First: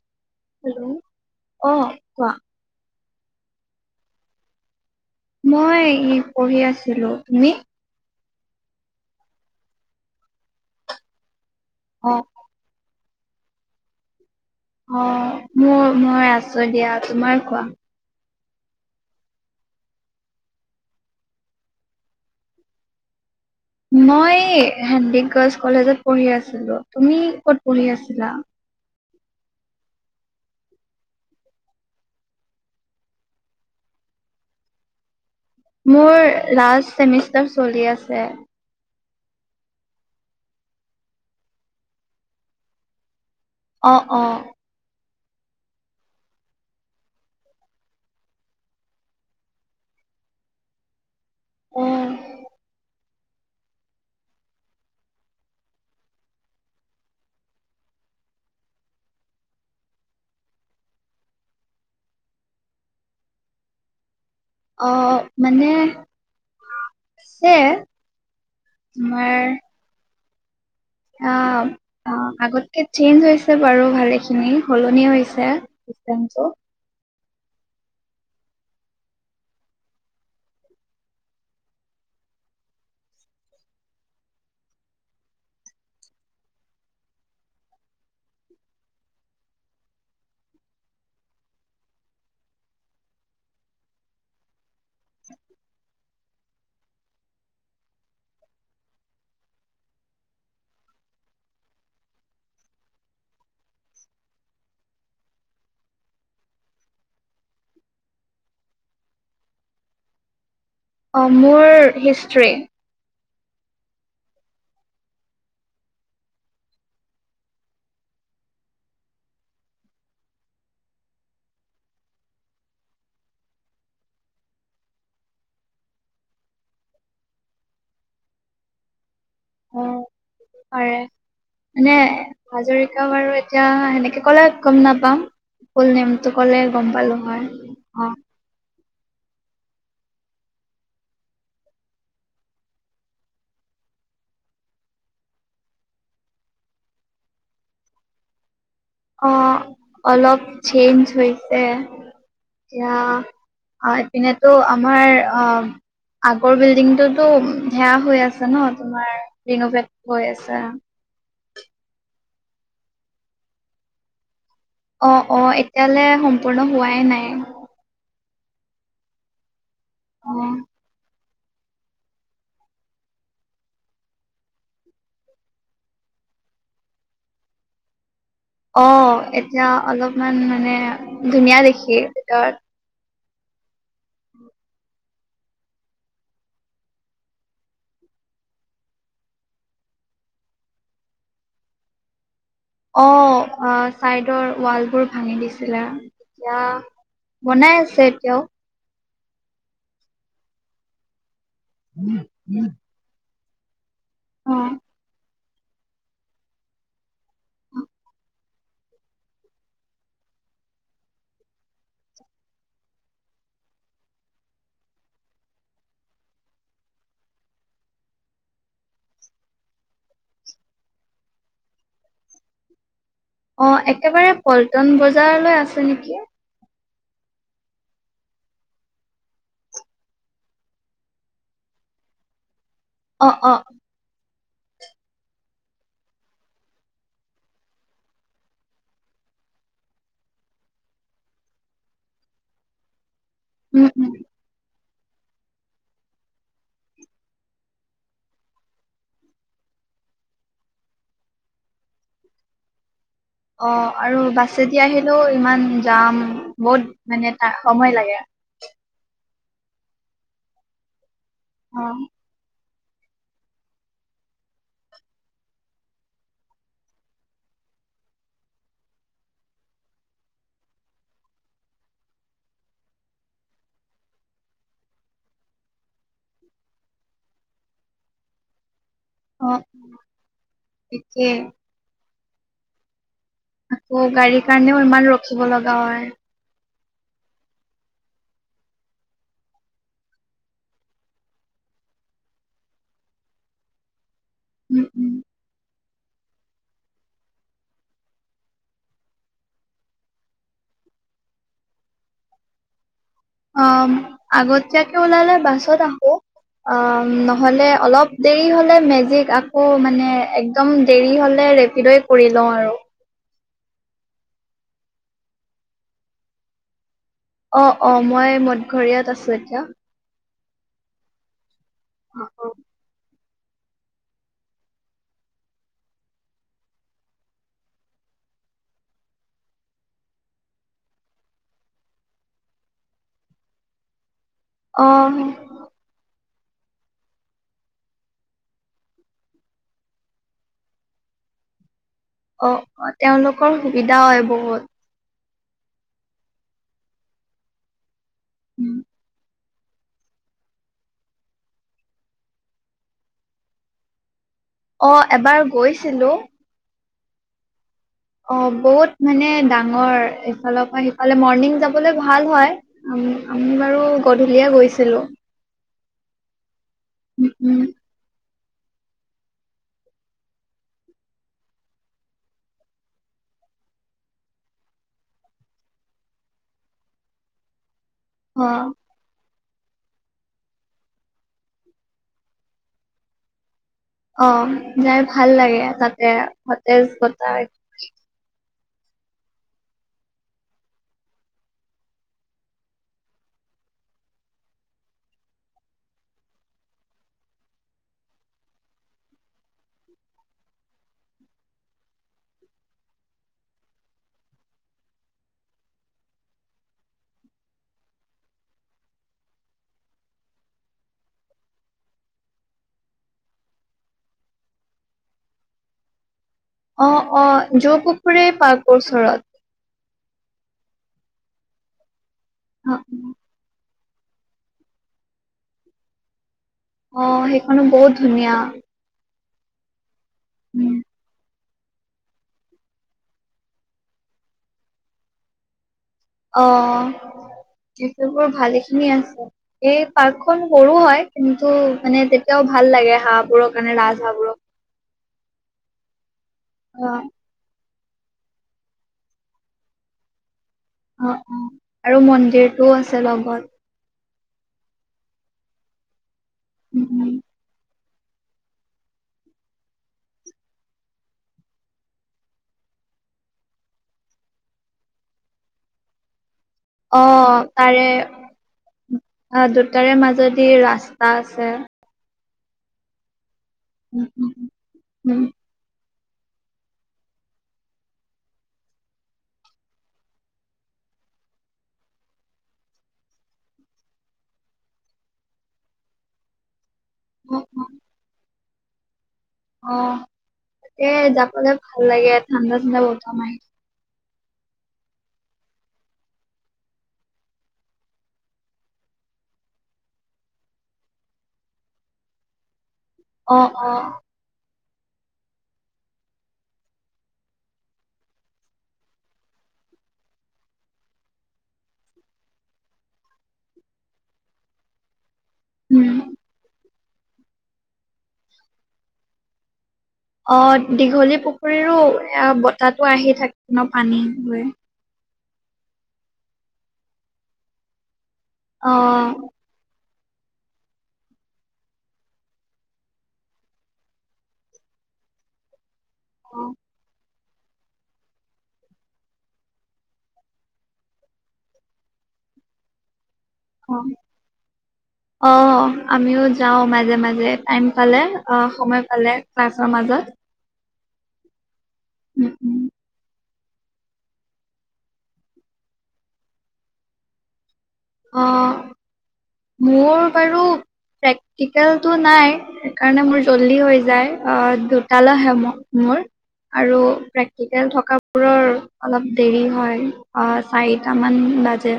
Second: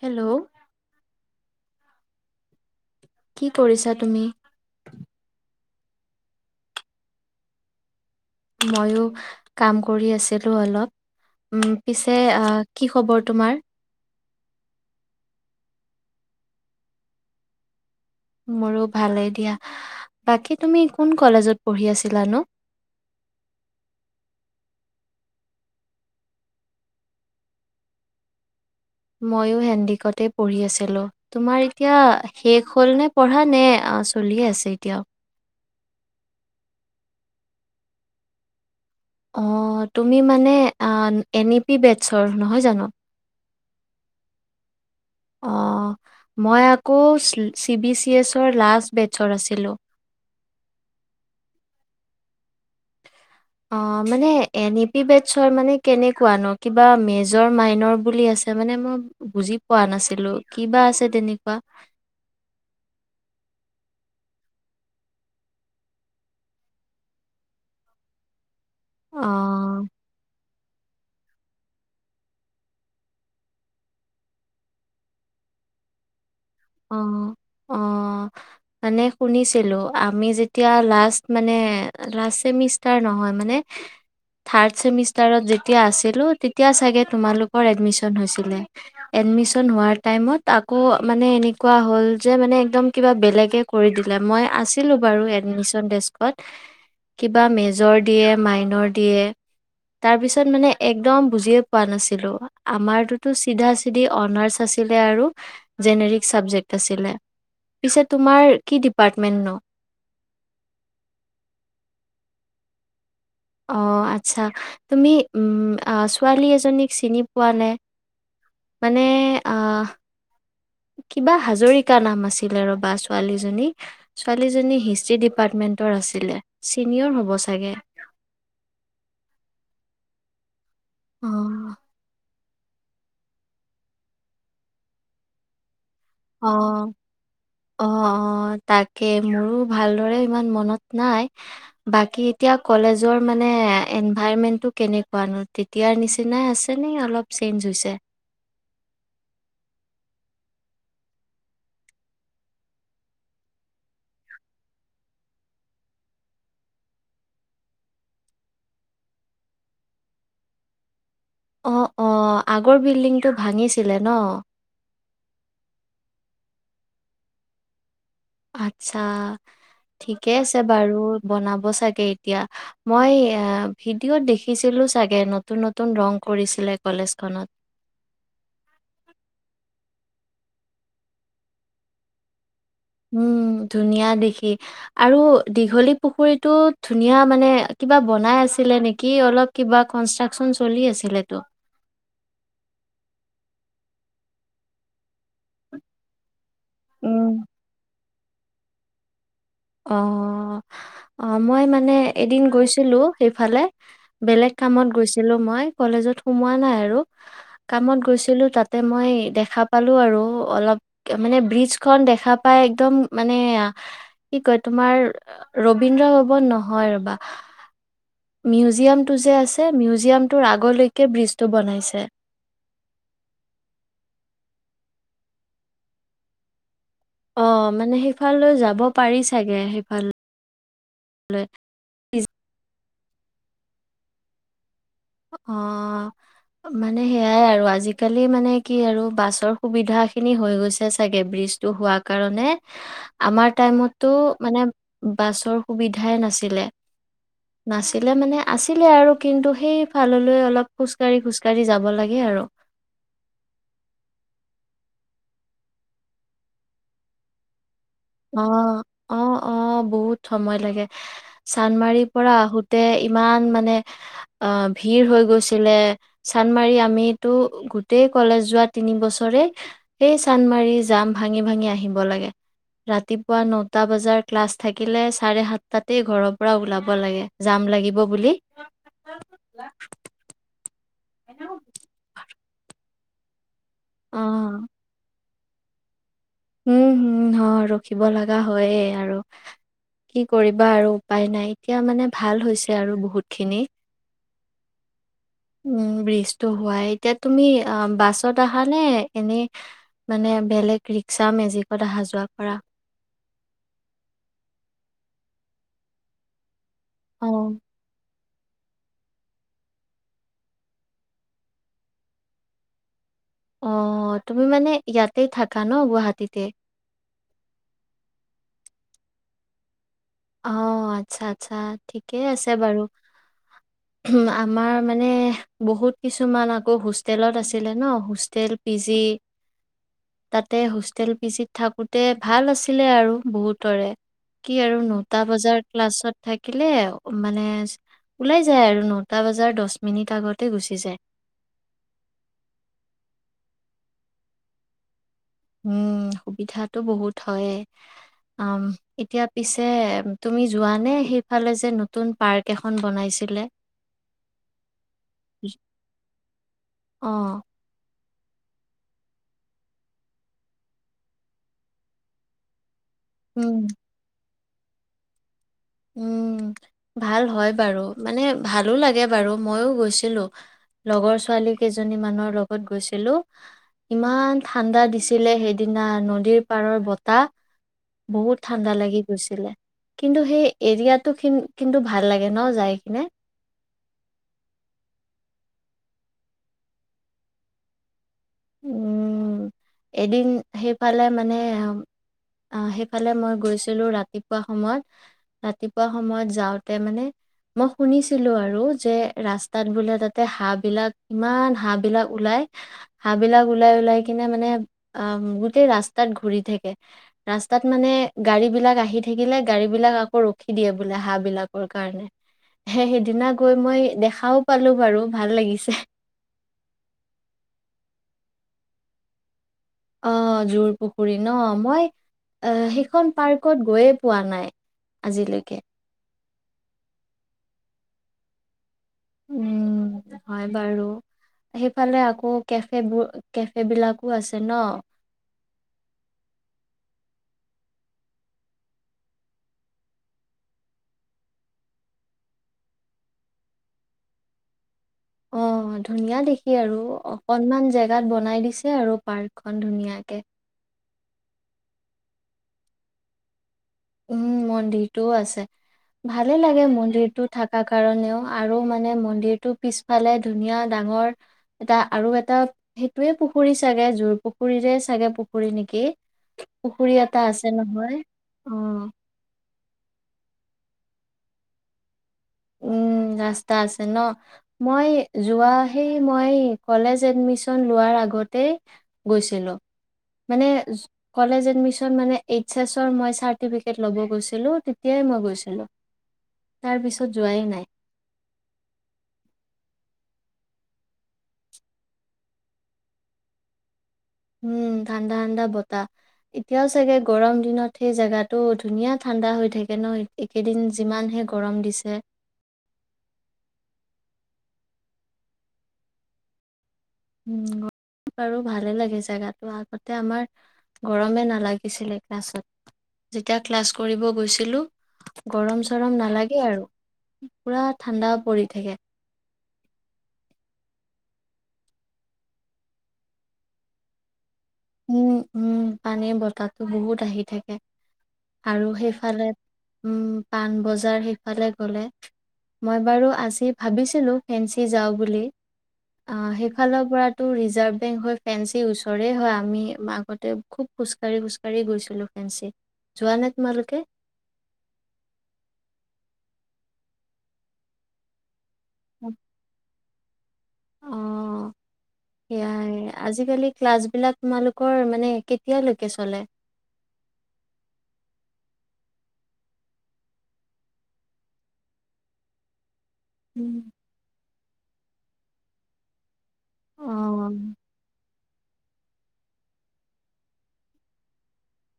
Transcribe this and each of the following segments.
Hello hello অ কোৱা কি কৰিছা তুমি মই এই পঢ়ি আছিলোঁ, তুমি? ময়ো কাম কৰি আছিলোঁ অলপ। উম, পিছে অ', কি খবৰ তোমাৰ। অ', মোৰ মই আছোঁ দিয়া, তোমাৰ কোৱা। মোৰো ভালেই দিয়া, বাকী তুমি কোন কলেজত পঢ়ি আছিলানো? মই হেণ্ডিক গাৰ্লছ কলেজত পঢ়ি আছিলোঁ, তুমি ক'ত পঢ়ি আছিলা? ময়ো হেণ্ডিকতেই পঢ়ি আছিলোঁ, তোমাৰ এতিয়া শেষ হ'ল নে পঢ়া নে চলিয়ে আছে এতিয়াও? মোৰ লাষ্ট চেমিষ্টাৰ চলি আছে। অ', তুমি মানে এন ই পি বেটছৰ, নহয় জানো? অ', অ'। অ মই আকৌ চি বি চি এছৰ লাষ্ট বেচত আছিলোঁ উ অ মানে এন পি বেটছৰ মানে কেনেকুৱা ন কিবা মেজৰ মাইন বুলি আছে মানে মই বুজি পোৱা নাছিলো কিবা আছে তেনেকুৱা আহ মানে আচে মাৰ অ' অ অ আগতকে চেঞ্জ হৈছে বাৰু ভালেখিনি সলনি হৈছে চিচতেম অ অ মানে শুনিছিলো আমি যেতিয়া লাষ্ট মানে লাষ্ট চেমিষ্টাৰ নহয় মানে থাৰ্ড চেমিষ্টাৰত যেতিয়া আছিলো তেতিয়া চাগে তোমালোকৰ এডমিশ্ন হৈছিলে এডমিশন হোৱাৰ টাইমত আকৌ মানে এনে কোৱা হ'ল যে মানে একদম কিবা বেলেগে কৰি দিলে মই আছ আছিলো বাৰু এডমিশন ডেস্কত কিবা মেজৰ দিয়ে মাইনৰ দিয়ে তাৰ পিছত মানে একদম বুজিয়ে পোৱা নাছিলো আমাৰতোতো চিধা চিধি অনাৰ্চ আছিলে আৰু জেনেৰিক চাবজেক্ট আছিলে পিছে তোমাৰ কি ডিপাৰ্টমেণ্টনো অ মোৰ হিষ্টষ্ট্ৰ্ৰী অ আচ্ছা তুমি উ ছোৱালী এজনীক চিনি পোৱা নে মানে আহ কিবা হাজৰিকা নাম আছিলে ৰবা ছোৱালীজনী ছোৱালীজনী হিষ্টী ডিপাৰ্টমেন্টৰ আছিলে ছিনিয়ৰ হ'ব চাগে উ পাৰে অ মানে হাজৰিকা বাৰু এতিয়া সেনেকে কলে গম নাপাওঁ ফল নেমটো অ ক'লে গম পালো হয় অ তাকে মোৰো ভালদৰে ইমান মনত নাই বাকী এতিয়া কলেজৰ মানে এনভাইৰমেণ্টটো কেনেকুৱানো তেতিয়াৰ নিচিনাই আছে নি অলপ চেঞ্জ হৈছে অ অলপ চেইঞ্জ হৈছে এতিয়া এপিনেতো আমাৰ অ আগৰ বিল্ডিংটোতো ধেয়া হৈ আছে ন তোমাৰ ৰিনভট হৈ আছে অ অ আগৰ বিল্ডিংটো ভাঙিছিলে ন অ অ এতিয়ালৈ সম্পূৰ্ণ হোৱাই নাই আচ্ছা ঠিকে অ আছে বাৰু বনাব চাগে এতিয়া মই ভিডিঅ'ত দেখিছিলো চাগে নতুন নতুন ৰং কৰিছিলে কলেজখনত অ এতিয়া অলপমান মানে ধুনীয়া দেখি ভিতৰত উম ধুনীয়া দেখি আৰু দীঘলী পুখুৰীটো ধুনীয়া মানে কিবা বনাই আছিলে নেকি অলপ কিবা কনষ্ট্ৰাকচন চলি আছিলেতো অ চাইডৰ ৱাল বোৰ ভাঙি দিছিলে এতিয়া উম বনাই আছে কিয় অ অ মই মানে এদিন গৈছিলোঁ সেইফালে অ বেলেগ কামত গৈছিলো মই কলেজত সোমোৱা নাই আৰু কামত গৈছিলো তাতে মই দেখা পালো আৰু অলপ মানে ব্ৰিজ খ দেখা পাই একদম মানে কি কয় তোমাৰ ৰবীন্দ্ৰ ভৱন নহয় ৰবা মিউজিয়ামটো যে আছে মিউজিয়ামটোৰ আগলৈকে ব্ৰিজটো বনাইছে অ একেবাৰে পল্টন বজাৰলৈ আছে নেকি অ মানে সেইফাললৈ যাব পাৰি চাগে সেইফাল অ অ অ মানে সেইয়াই আৰু আজিকালি মানে কি আৰু বাছৰ সুবিধা খিনি হৈ গৈছে চাগে ব্ৰিজটো হোৱা কাৰণে আমাৰ উম টাইমতটো উম মানে বাছৰ সুবিধাই নাছিলে নাছিলে মানে আছিলে আৰু কিন্তু সেই ফাললৈ অলপ খোজকাঢ়ি খোজ কঢ়ি যাব লাগে আৰু অ আৰু বাছেদি আহিলেও ইমান যাম বহুত মানে তা সময় লাগে অ', অ অ বহুত সময় লাগে অ চান্দমাৰীৰ পৰা আহোত তে ইমান মানে আহ ভিৰ হৈ গৈছিলে, চান্দমাৰি আমিতো গোটেই কলেজ যোৱা তিনি বছৰে সেই চান্দমাৰি যাম ভাঙি ভাঙি আহিব লাগে ৰাতিপুৱা নটা বজাৰ ক্লাছ থাকিলে চাৰে সাতটাতেই ঘৰৰ পৰা ওলাব লাগে যাম লাগিব বুলি অ এতিয়া [unintelligible] আকৌ গাড়ীৰ অ', কাৰণেও অলমান ৰ চিব লগা হয় উম হম হ ৰখিব লগা হয়েই আৰু, কি কৰিবা আৰু উপায় নাই এতিয়া মানে ভাল হৈছে আৰু বহুত খিনি উম উম উম ব্ৰিজটো হোৱাই এতিয়া তুমি বাছত আহা নে এনেই মানে বেলেগ ৰিক্সা মেজিকত অহা যোৱা কৰা? অ আগতীয়াকে ওলালে বাছত আহো অ অ', নহ'লে অলপ দেৰি হ'লে মেজিক আকৌ মানে একদম দেৰি হ'লে ৰেপিডো কৰি লওঁ আৰু অ তুমি মানে ইয়াতে থাকা ন গুৱাহাটীতে? অ অ মই মদঘৰীয়াত আছো এতিয়া। অ আচ্ছা আচ্ছা। ঠিকেই আছে বাৰু উম আমাৰ মানে বহুত কিছুমান আকৌ হোষ্টেলত আছিলে ন হোষ্টেল, পি জি তাতে হোষ্টেল পি জিত থাকোতে ভাল আছিলে আৰু বহুতৰে কি আৰু অ নত এটা অ বজাৰ ক্লাছত থাকিলে মানে ওলাই যায় আৰু নটা বজাৰ দহ মিনিট আগতে গুচি যায় অ তেওঁলোকৰ সুবিধা হয় বহুত উম সুবিধাতটো বহুত হয়ে, উম, এতিয়া পিছে তুমি যোৱাানে সেইফালে যে নতুন পাৰ্ক এখন বনাইছিলে? অ এবাৰ গৈছিলো আহ অ বহুত মানে ডাঙৰ এইফালৰ পৰা সিফালে মৰ্ণিং যাবলৈ ভাল হয় ম আমি উম, বাৰু গ- দুলিয়া গৈছিলো উম ভাল উম হয় উম বাৰু মানে ভালো লাগে বাৰু মইও গৈছিলো। লগৰ ছোৱালী কেইজনী মানৰ লগত গৈছিলো। ইমান ঠাণ্ডা দিছিলে সেইদিনা নদীৰ পাৰৰ বতাহ বহুত অ ঠাণ্ডা লাগি গৈছিলে কিন্তু সেই এৰিয়াটো কিন্তু ভাল লাগে ন যাই কিনে অ যাই ভাল লাগে তাতে সতেজ বতাহ। উম এদিন সেইফালে মানে আহ সেইফালে মই গৈছিলো ৰাতিপুৱা সময়ত ৰাতিপুৱা সময়ত যাওঁতে মানে মই শুনিছিলো আৰু যে ৰাস্তাত বোলে তাতে হাঁহ বিলাক ইমান হাঁহ বিলাক ওলাই হাঁহ বিলাক ওলাই ওলাই কিনে মানে আহ গোটেই ৰাস্তাত ঘুৰি থাকে ৰাস্তাত মানে গাড়ী বিলাক আহি থাকিলে গাড়ী বিলাক আকৌ ৰখি দিয়ে বোলে হাঁহ বিলাকৰ কাৰণে সেইদিনা গৈ মই দেখাও পালো বাৰু ভাল লাগিছে অ অ যৌপুখুৰে পাৰ্কৰৰ ওচৰত অ জোৰ পুখুৰী ন মই অ অ সেইখন পাৰ্কত গৈ পোৱা নাই আজিলৈকে অ সেইখনো বহুত ধুনীয়া উম হয় উম, বাৰু সেইফালে আকৌ কেফেোৰ কেফে বিলাকো আছে ন অ সেইবোৰ ভাল খিনি আছে এই পাৰ্কখন সৰুো হয় কিন্তু মানে তেতিয়াও ভাল লাগে হাঁহ বোৰক মানে ৰাজ হাঁহ বোৰক অ ধুনীয়া দেখ কি আৰু অকনমান জে জ গাত বনাই দিছে আৰু পাৰ্কখনন ধুনীয়াকে অ অ আৰু মন্দিৰটোও আছে লগত উম মন্দিৰটোও আছে ভালে লাগে উম, উম, মন্দিৰতটো থকা কাৰণেও আৰু মানে মন্দিৰটো পিছফালে ধুনীয়া ডাঙৰ এটা আৰু এটা সেইটোয়ে পুখুৰী চাগে জোৰ পুখুৰীৰে চাগে পুখুৰী নেকি পুখুৰী এটা অ', আছে তাৰে নহয় অ দুটাৰে মাজত ৰাস্তা আছে উম আ আছে ন উম, উম, মই উম, যোৱা মই কলেজ এডমিশন লোৱাৰ আগতে গৈছিলো মানে কলেজ এডমিশন মানে এইচ এছ মই চাৰ্টিফিকেট লব গৈছিলো তেতিয়াই মই গৈছিলোি ো উম, যোৱাই অ', নাই অ তাকতে যাবলে ভাল লাগে ঠাণ্ডা ঠাণ্ডা ব্তমাৰি উম ঠাণ্ডা ঠাণ্ডা বতাহ এতিয়াও চাগে গৰম দিনত সেই জেগাটো ধুনীয়া ঠাণ্ডা হৈ থাকে ন একেদিন যিমানহে গৰম দিছে অ অ উ বাৰু ভালে লাগে জোগাতটো আগতে আমাৰ গৰমে নালাগিছিলে ক্লাছত যেতিয়া ক্লাছ কৰিব গৈছিলো গৰম উম, চৰম নালাগে আৰু পুৰা ঠাণ্ডা পৰি থাকে অ দীঘলী পুখুৰীৰো বতাহো আহি থাকে ন পানী গৰে উম উম পানীৰ বতাহটো বহুত আহি থাকে আৰু অ', সেইফালে পাণবজাৰ সেইফালে গ'লে মই বাৰু আজি ভাবিছিলো ফেঞ্চি যাওঁ বুলি অ সেইফালৰ পৰা টো ৰিজাৰ্ভ বেংক হৈ ফেঞ্চিৰ ওচৰে হয় আমি আগতে খুব খোজ কাঢ়ি খোজ কাঢ়ি গৈছিলো ফেঞ্চিত অঁ অঁ আমিও যাওঁ মাজে মাজে টাইম পালে অহ। সময় পালে ক্লাছৰ মাজত। অঁ। উম উম। সেয়াই আজিকালি ক্লাছ বিলাক তোমালোকৰ মানে কেতিয়ালৈকে চলে। অঁ মোৰ বাৰু প্ৰেক্টিকেলটো নাই। সেইকাৰণে মোৰ জল্দি উম। হৈ যায় অ দু কালহে মো মোৰ আৰু অঁ প্ৰেক্টিকেল থকাবোৰৰ অলপ দেৰি হয় অ চাৰিটামান বাজে।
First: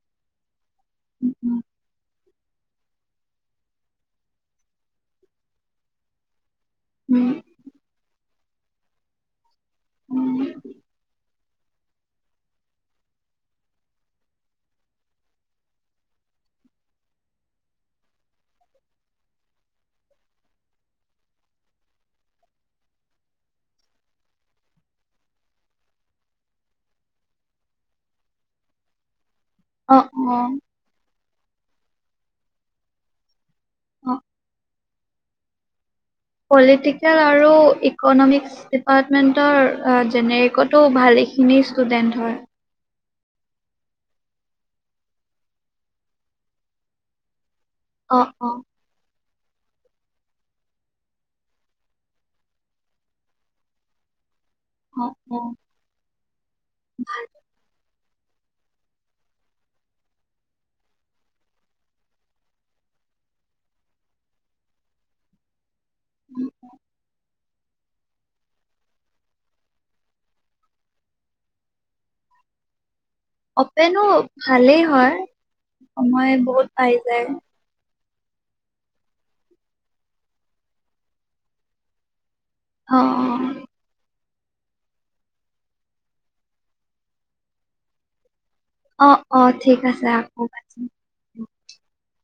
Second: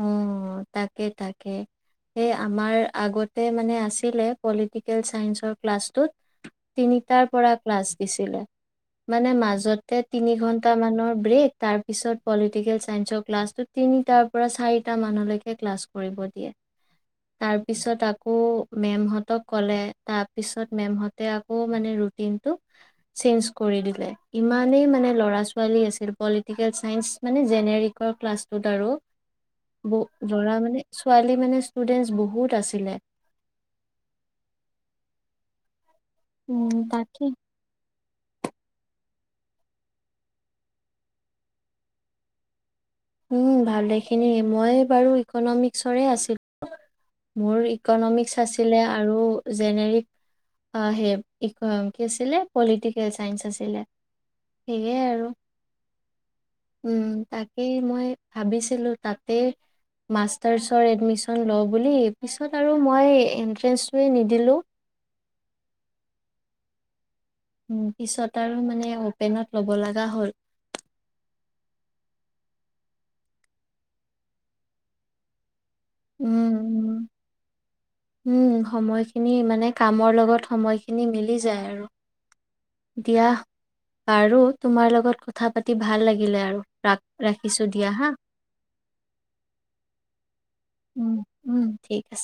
উম। তাকে তাকে। এ আমাৰ আগতে মানে আছিলে পলিটিকেল চাইন্ঞ্চৰ ক্লাছটোত। তিনিটাৰ উম পৰা ক্লাছ দিছিলে। মানে মাজত তে উম। তিনি ঘন্টা মানৰ ব্ৰেক। তাৰপিছত পলিটিকেল চাইন্সৰ ক্লাছটোত তিনিটা পৰা চাৰিটা মানলৈকে ক্লাছ কৰিব দিয়ে, তাৰপিছত আকৌ মেমহঁতক ক'লে তাৰপিছত মেমহঁতে আকৌ মানে ৰুটিনটো চেঞ্জ কৰি দিলে ইমানেই মানে ল'ৰা ছোৱালী আছিল পলিটিকেল চাইন্স মানে জেনেৰিকৰ ক্লাছটোত আৰু। অ [unintelligible] অ ল'ৰা মানে ছোৱালী মানে ষ্টুডেন্টছ বহুত আছিলে। অঁ উম পলিটিকেল তাকে। আৰু ইকনমিক্স ডিপাৰ্টমেণ্টৰ জেনেৰিকতো ভালেখিনি ষ্টুডেণ্ট হয়। উম ভালেখিনিয়ে, মই বাৰু ইকনমিক্সৰে আছিলো। মোৰ অ ইকনমিক্স অ আছিলে আৰু জেনেৰিক অ সেই ইক কি আছিলে পলিটিকেল চাইন্ঞ্চ আছিলে। সেয়ে অ আৰু অ। উম তাকে। মই ভাবিছিলোঁ তাতেই মাষ্টাৰছৰ এডমিশন লওঁ বুলি পিছত আৰু মই এন্ট্ৰেঞ্চটোৱে নিদিলোঁ। উম। পিছত আৰু মানে অপেনত ল'ব লগা হ'ল। অপেনো ভালেই হয়। সময় উম বহুত পাই উম যায়। উম সময়খিনি মানে কামৰ লগত সময়খিনি মিলি যায় আৰু। অঁ দিয়া অঁ। বাৰু তোমাৰ লগত কথা পাতি ভাল লাগিলে আৰু ৰা ৰাখিছো দিয়া হা। অঁ অঁ ঠিক আছে আকৌ পাতিম। উম উম ঠিক আছে